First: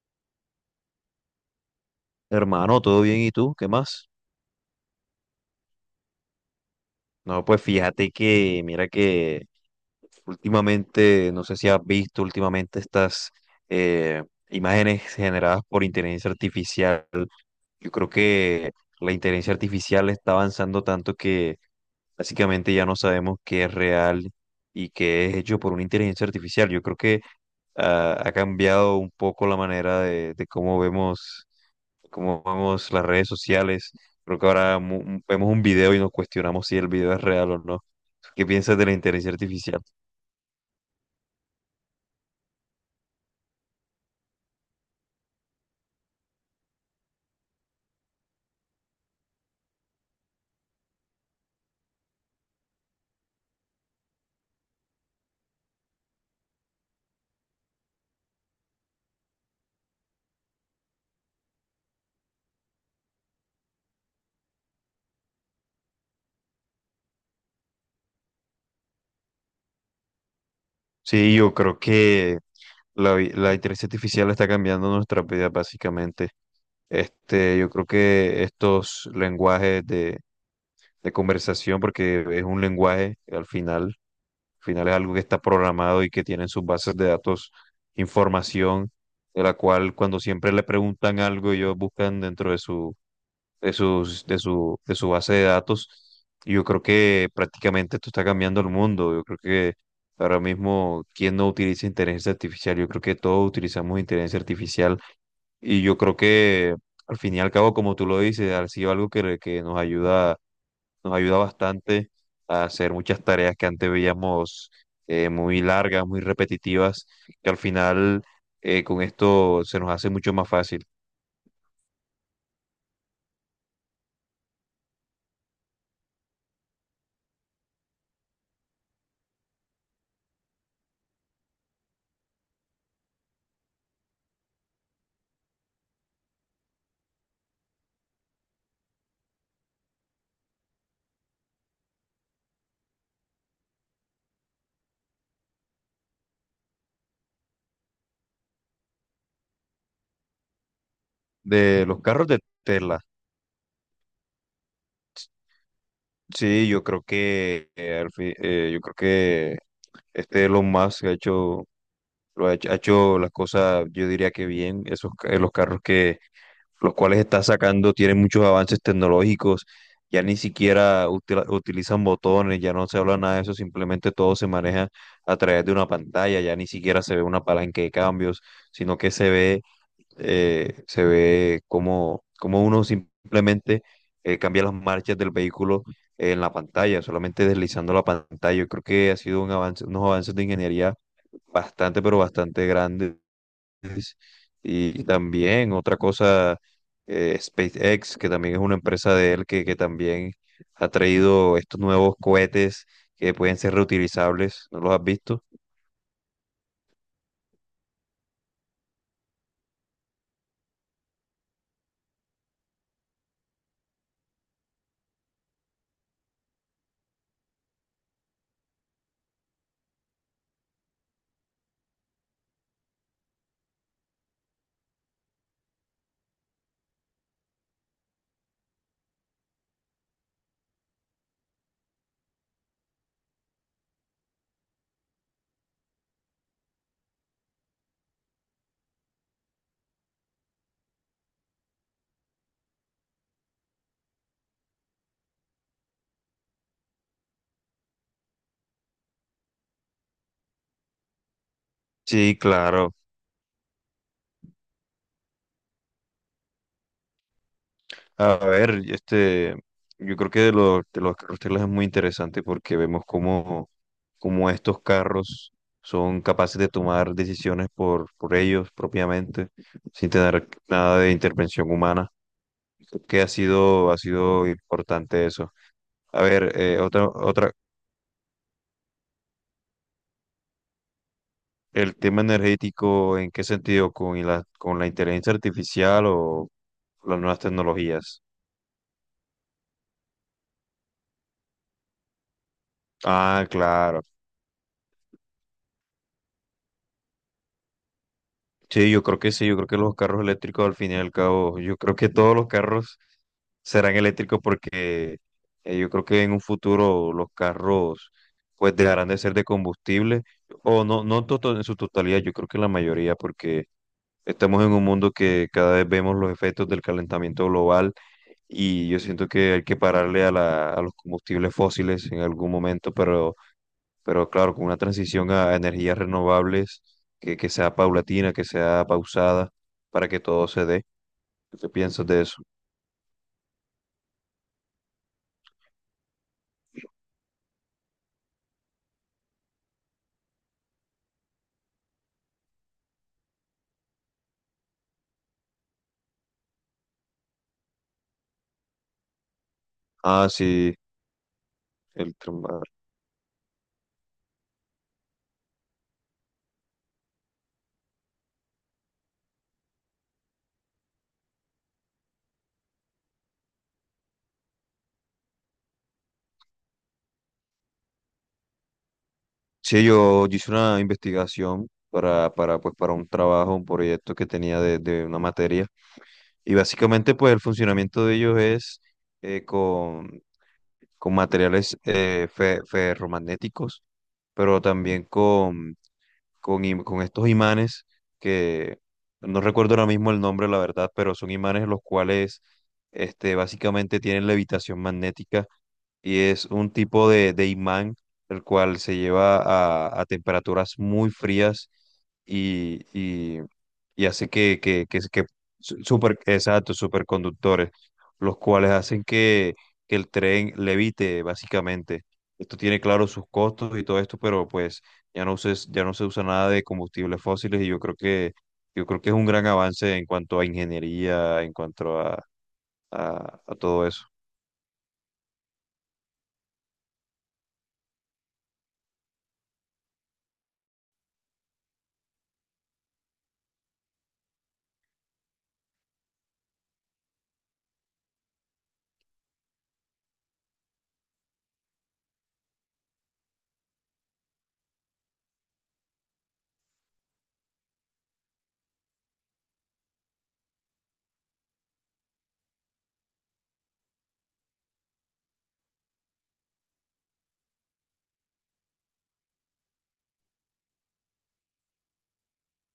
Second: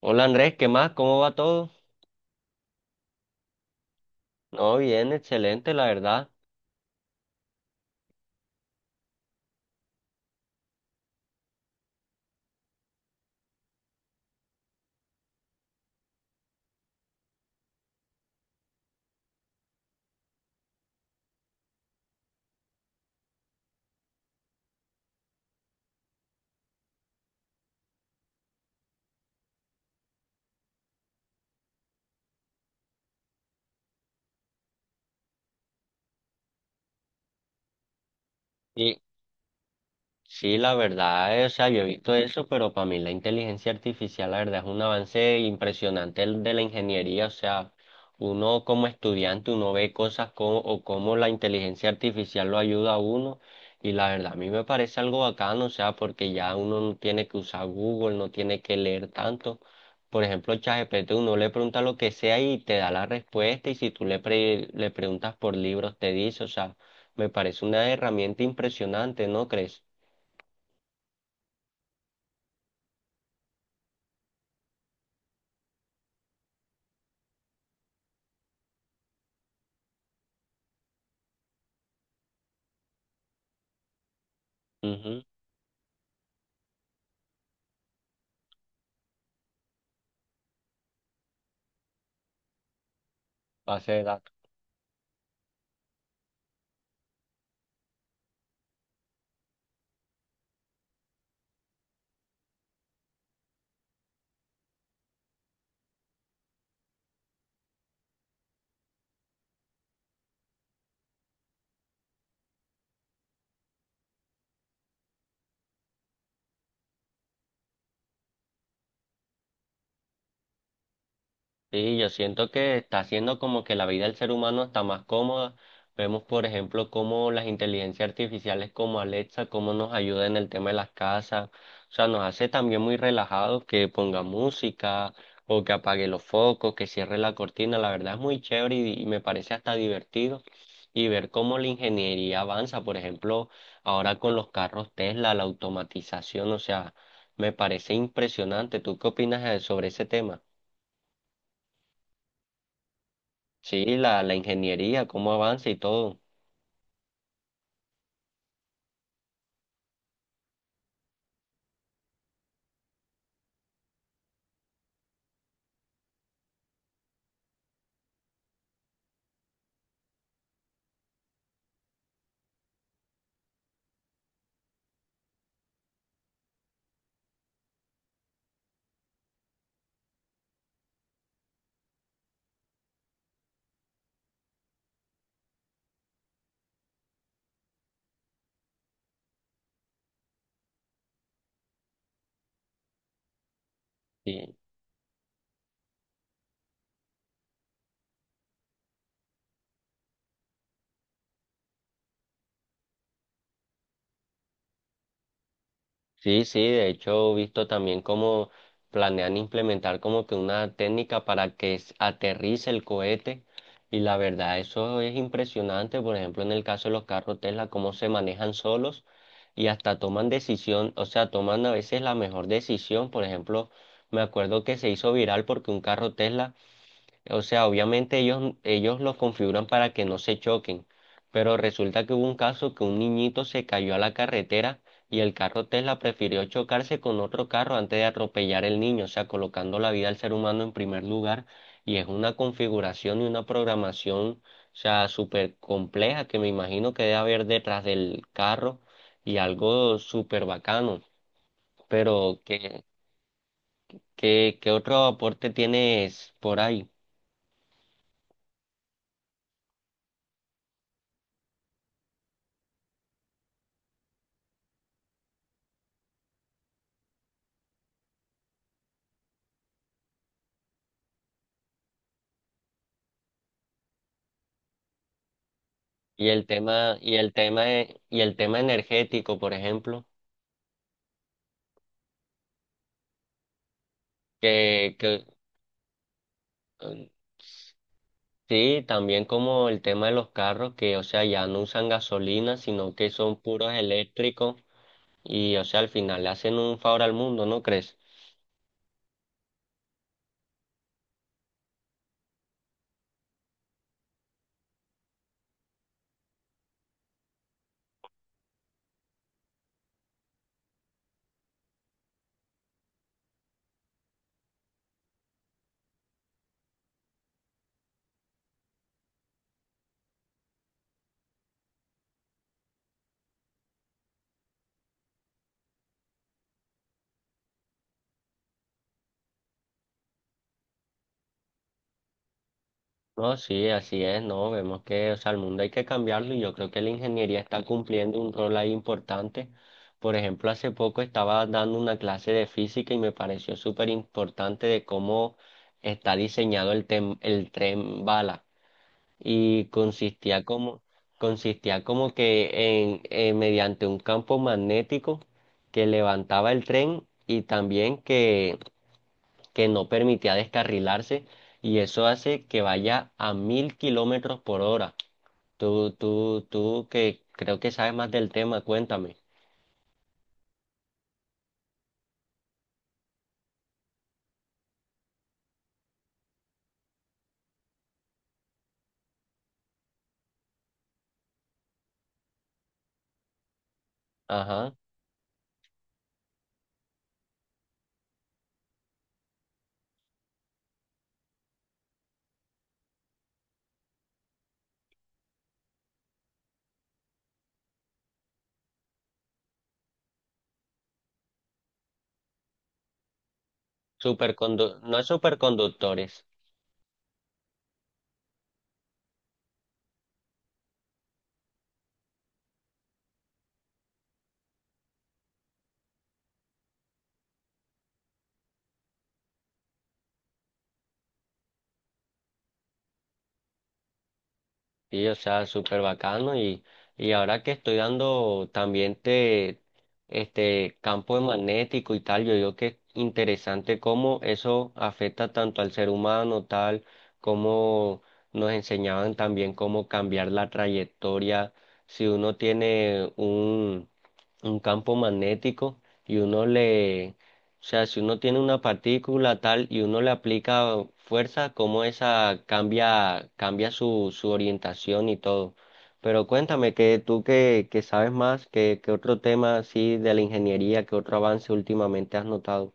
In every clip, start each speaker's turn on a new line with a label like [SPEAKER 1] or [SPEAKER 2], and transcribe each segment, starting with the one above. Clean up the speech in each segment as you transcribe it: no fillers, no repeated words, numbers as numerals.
[SPEAKER 1] Hola Andrés, ¿qué más? ¿Cómo va todo?
[SPEAKER 2] Hermano, ¿todo bien? ¿Y tú? ¿Qué más?
[SPEAKER 1] No, bien, excelente, la verdad.
[SPEAKER 2] No, pues fíjate que, mira que últimamente, no sé si has visto últimamente estas eh, imágenes generadas por inteligencia artificial. Yo creo que la inteligencia artificial está avanzando tanto que básicamente ya no sabemos qué es real y qué es hecho por una inteligencia artificial. Yo creo que ha cambiado un poco la manera de cómo vemos. Cómo vamos las redes sociales. Creo que ahora vemos un video y nos cuestionamos si el video es real o no. ¿Qué piensas de la
[SPEAKER 1] Y
[SPEAKER 2] inteligencia artificial?
[SPEAKER 1] sí, la verdad, o sea, yo he visto eso, pero para mí la inteligencia artificial, la verdad, es un avance impresionante el de la ingeniería. O sea, uno como estudiante, uno ve o cómo la inteligencia artificial lo ayuda a uno. Y la verdad, a mí me parece algo bacano, o sea, porque ya uno no tiene que usar Google, no tiene que leer tanto. Por ejemplo, ChatGPT, uno le pregunta lo que sea y te da la respuesta. Y si tú le preguntas por libros, te dice, o sea, me parece una herramienta impresionante, ¿no crees?
[SPEAKER 2] Sí, yo creo que la inteligencia artificial está cambiando nuestra vida básicamente. Este, yo creo que estos lenguajes de conversación, porque es un lenguaje que al final es algo que
[SPEAKER 1] Ujú,
[SPEAKER 2] está programado y que tiene en sus bases de datos información de la cual cuando siempre le preguntan algo, ellos buscan dentro de su de
[SPEAKER 1] base de
[SPEAKER 2] sus,
[SPEAKER 1] datos.
[SPEAKER 2] de su, de su base de datos. Y yo creo que prácticamente esto está cambiando el mundo. Yo creo que ahora mismo, ¿quién no utiliza inteligencia artificial? Yo creo que todos utilizamos inteligencia artificial. Y yo creo que al fin y al cabo, como tú lo dices, ha sido algo que nos ayuda bastante a hacer muchas tareas que antes veíamos muy largas, muy repetitivas, que al final con esto se nos hace mucho más fácil.
[SPEAKER 1] Sí, yo siento que está haciendo como que la vida del ser humano está más cómoda. Vemos, por ejemplo, cómo las inteligencias artificiales como Alexa, cómo nos ayuda en el tema de las casas. O sea, nos hace también muy relajados que ponga música o que apague los focos, que cierre la cortina. La verdad es muy chévere y me parece hasta divertido. Y ver cómo la ingeniería avanza, por ejemplo, ahora con los carros Tesla, la automatización, o sea, me parece impresionante. ¿Tú qué opinas sobre ese tema?
[SPEAKER 2] De los carros de Tesla.
[SPEAKER 1] Sí, la ingeniería, cómo avanza y todo.
[SPEAKER 2] Sí, yo creo que yo creo que este Elon Musk ha hecho, lo ha hecho las cosas, yo diría que bien. Esos los carros que los cuales está sacando tienen muchos avances tecnológicos. Ya ni siquiera utilizan botones, ya no se habla nada de eso, simplemente todo se maneja a través de una pantalla, ya ni siquiera se ve una palanca de cambios, sino que se ve como cómo uno simplemente cambia las marchas del vehículo en la pantalla, solamente deslizando la pantalla. Yo creo que ha sido un avance, unos avances de ingeniería bastante, pero bastante grandes.
[SPEAKER 1] Sí,
[SPEAKER 2] Y también otra cosa, SpaceX, que también es una empresa de él, que también ha traído estos nuevos cohetes que pueden ser reutilizables. ¿No los has visto?
[SPEAKER 1] sí, sí, de hecho he visto también cómo planean implementar como que una técnica para que aterrice el cohete y la verdad eso es impresionante, por ejemplo en el caso de los carros Tesla, cómo se manejan solos y hasta toman decisión, o sea, toman a veces la mejor decisión, por ejemplo, me acuerdo que se hizo viral porque un carro Tesla. O sea, obviamente ellos los configuran para que no se choquen, pero resulta que hubo un caso que un niñito se cayó a la carretera y el carro Tesla prefirió chocarse con otro carro antes de atropellar el niño, o sea, colocando la vida del ser humano en primer lugar. Y es una configuración y una programación, o sea, súper compleja que me imagino que debe haber detrás del carro y algo súper bacano.
[SPEAKER 2] Sí,
[SPEAKER 1] Pero,
[SPEAKER 2] claro.
[SPEAKER 1] ¿qué otro aporte tienes por ahí?
[SPEAKER 2] A ver, este, yo creo que de los carros Tesla es muy interesante porque vemos cómo, cómo estos carros son capaces de tomar decisiones por ellos propiamente, sin tener nada de intervención humana. Creo que ha sido importante eso. A ver,
[SPEAKER 1] Y el tema energético, por ejemplo,
[SPEAKER 2] el tema energético, ¿en qué sentido? ¿Con con la
[SPEAKER 1] que
[SPEAKER 2] inteligencia artificial o
[SPEAKER 1] eh,
[SPEAKER 2] las nuevas tecnologías?
[SPEAKER 1] sí, también como el tema de los carros, que o sea, ya no usan gasolina, sino que son
[SPEAKER 2] Ah,
[SPEAKER 1] puros
[SPEAKER 2] claro.
[SPEAKER 1] eléctricos, y o sea, al final le hacen un favor al mundo, ¿no crees?
[SPEAKER 2] Sí, yo creo que sí, yo creo que los carros eléctricos al fin y al cabo, yo creo que todos los carros serán eléctricos porque yo creo que en un futuro los carros pues dejarán de ser de combustible o no, en su totalidad, yo creo que la mayoría porque estamos en un mundo que cada vez vemos los efectos del calentamiento global y yo siento que hay que pararle a a los combustibles fósiles en algún momento, pero claro, con una transición a energías renovables que sea paulatina, que sea pausada, para que todo se dé. ¿Qué te piensas de eso?
[SPEAKER 1] No, sí, así es, no, vemos que, o sea, el mundo hay que cambiarlo y yo creo que la ingeniería está cumpliendo un rol ahí importante. Por ejemplo, hace poco estaba dando una clase de física y me pareció súper importante de cómo está diseñado el tren bala y
[SPEAKER 2] Ah,
[SPEAKER 1] consistía
[SPEAKER 2] sí,
[SPEAKER 1] como
[SPEAKER 2] el
[SPEAKER 1] que
[SPEAKER 2] trambar.
[SPEAKER 1] en, mediante un campo magnético que levantaba el tren y también que no permitía descarrilarse y eso hace que vaya a 1000 km/h. Tú que creo que sabes más del tema, cuéntame.
[SPEAKER 2] Sí, yo hice una investigación pues, para un trabajo, un proyecto que tenía de una materia. Y básicamente, pues, el funcionamiento de ellos es eh, con, con materiales ferromagnéticos, pero
[SPEAKER 1] Ajá.
[SPEAKER 2] también con con estos imanes que no recuerdo ahora mismo el nombre, la verdad, pero son imanes los cuales este, básicamente tienen levitación magnética y es un tipo de imán el cual se lleva a temperaturas muy frías y, y, y hace que,
[SPEAKER 1] Supercondu,
[SPEAKER 2] que,
[SPEAKER 1] no
[SPEAKER 2] que,
[SPEAKER 1] es
[SPEAKER 2] que su- super,
[SPEAKER 1] superconductores.
[SPEAKER 2] exacto, superconductores, los cuales hacen que el tren levite básicamente. Esto tiene claro sus costos y todo esto, pero pues ya no se usa nada de combustibles fósiles y yo creo que es un gran avance en cuanto a ingeniería, en cuanto a todo eso.
[SPEAKER 1] Y o sea, súper bacano y ahora que estoy dando también te, este campo magnético y tal, yo digo que es interesante cómo eso afecta tanto al ser humano, tal, como nos enseñaban también cómo cambiar la trayectoria. Si uno tiene un campo magnético y uno le, o sea, si uno tiene una partícula tal y uno le aplica fuerza, como esa cambia, cambia su orientación y todo. Pero cuéntame que tú que sabes más, que otro tema así de la ingeniería, que otro avance últimamente has notado.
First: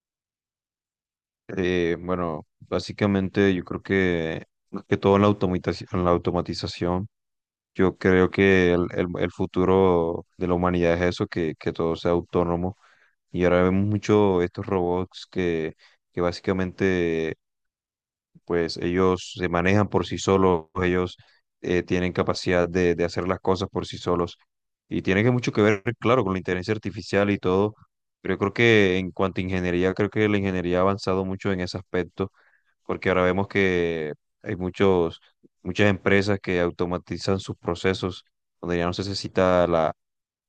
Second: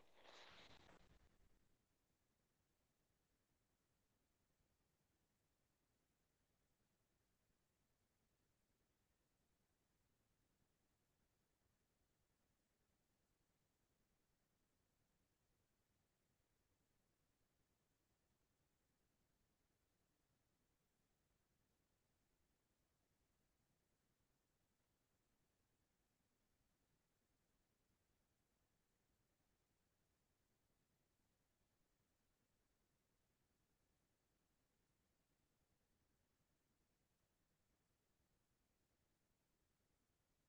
[SPEAKER 2] Bueno, básicamente yo creo que más que todo en la automatización, yo creo que el futuro de la humanidad es eso, que todo sea autónomo. Y ahora vemos mucho estos robots que básicamente pues ellos se manejan por sí solos, ellos tienen capacidad de hacer las cosas por sí solos. Y tiene que mucho que ver, claro, con la inteligencia artificial y todo. Pero yo creo que en cuanto a ingeniería, creo que la ingeniería ha avanzado mucho en ese aspecto, porque ahora vemos que hay muchas empresas que automatizan sus procesos, donde ya no se necesita la,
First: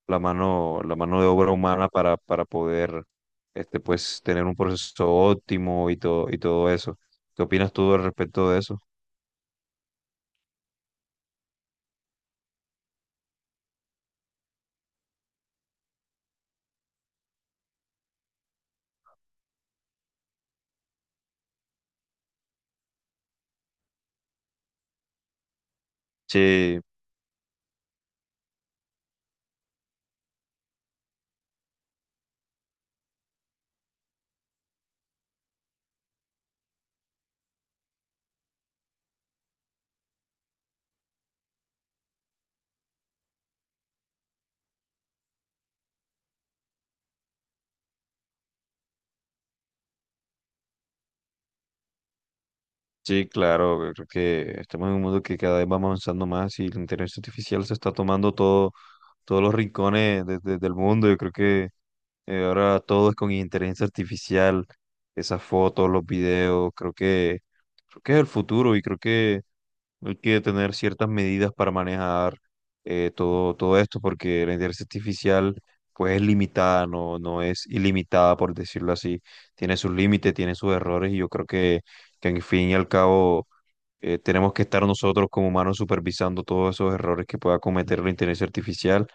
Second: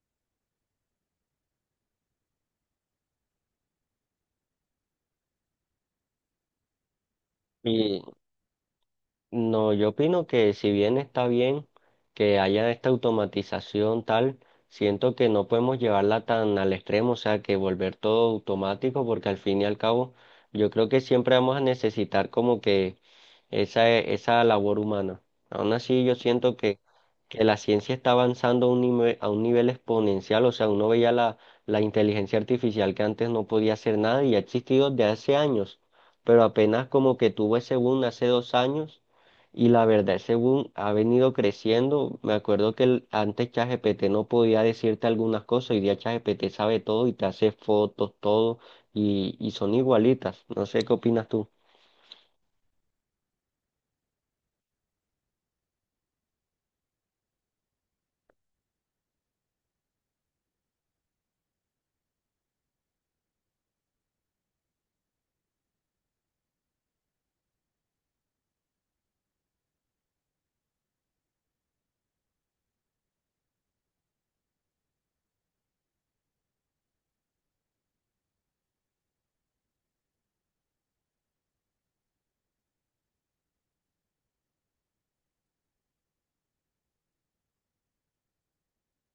[SPEAKER 2] la mano, la mano de obra humana para poder este, pues, tener un proceso óptimo y todo eso. ¿Qué opinas tú al respecto de eso?
[SPEAKER 1] No, yo opino que si bien está bien que haya esta automatización tal, siento que no podemos llevarla tan al extremo, o sea, que volver todo automático, porque al fin y al cabo, yo creo que siempre vamos a necesitar como que esa labor humana. Aún así, yo siento
[SPEAKER 2] Sí,
[SPEAKER 1] que la ciencia está avanzando a un nivel exponencial, o sea, uno veía la inteligencia artificial que antes no podía hacer nada y ha existido desde hace años, pero apenas como que tuvo ese boom hace 2 años y la verdad, según ha venido creciendo, me acuerdo que antes ChatGPT no podía decirte algunas cosas, hoy día ChatGPT sabe todo y te hace fotos, todo, y son igualitas. No sé qué opinas tú.
[SPEAKER 2] sí, claro, yo creo que estamos en un mundo que cada vez vamos avanzando más y la inteligencia artificial se está tomando todo, todos los rincones de- del mundo. Yo creo que ahora todo es con inteligencia artificial, esas fotos, los videos, creo que es el futuro y creo que hay que tener ciertas medidas para manejar todo esto, porque la inteligencia artificial pues es limitada, no, no es ilimitada, por decirlo así. Tiene sus límites, tiene sus errores, y yo creo que en fin y al cabo tenemos que estar nosotros como humanos supervisando todos esos errores que pueda cometer la inteligencia artificial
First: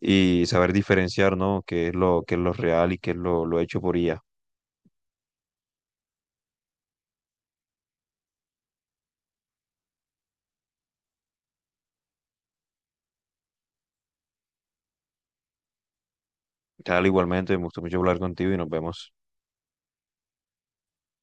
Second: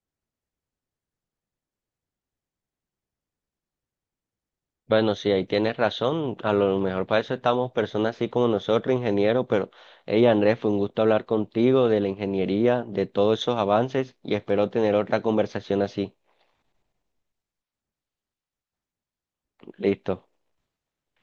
[SPEAKER 2] y saber diferenciar, ¿no? Qué es lo, qué es lo real y qué es lo hecho por IA.
[SPEAKER 1] Bueno, sí, ahí tienes razón. A lo mejor para eso estamos personas así como nosotros, ingenieros, pero hey Andrés, fue un gusto hablar contigo de la ingeniería, de todos esos avances, y espero tener otra conversación así.
[SPEAKER 2] Tal, igualmente, me gustó mucho hablar contigo y nos vemos.
[SPEAKER 1] Listo.